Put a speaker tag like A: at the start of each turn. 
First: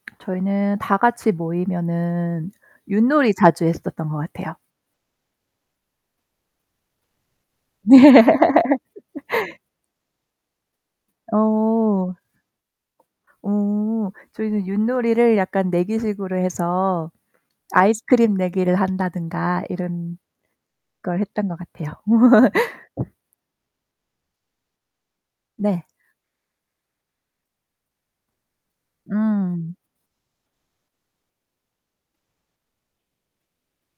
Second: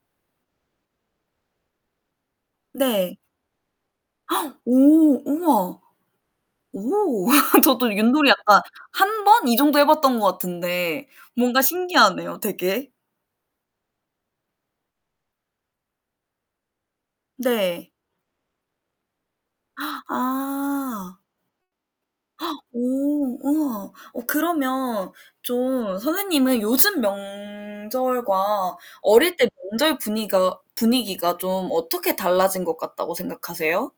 A: 저희는 다 같이 모이면은
B: 네.
A: 윷놀이 자주 했었던 것 같아요.
B: 오 우와. 오 저도 윷놀이 약간 1 번 이 정도 해 봤던 거 같은데 뭔가
A: 어.
B: 신기하네요 되게.
A: 음. 저희는 윷놀이를 약간 내기식으로 해서
B: 네.
A: 아이스크림 내기를 한다든가 이런걸
B: 아.
A: 했던 것 같아요.
B: 오 우와 어 그러면
A: 네.
B: 좀 선생님은 요즘 명절과 어릴 때
A: 음.
B: 명절 분위가 분위기가 좀 어떻게 달라진 것 같다고 생각하세요?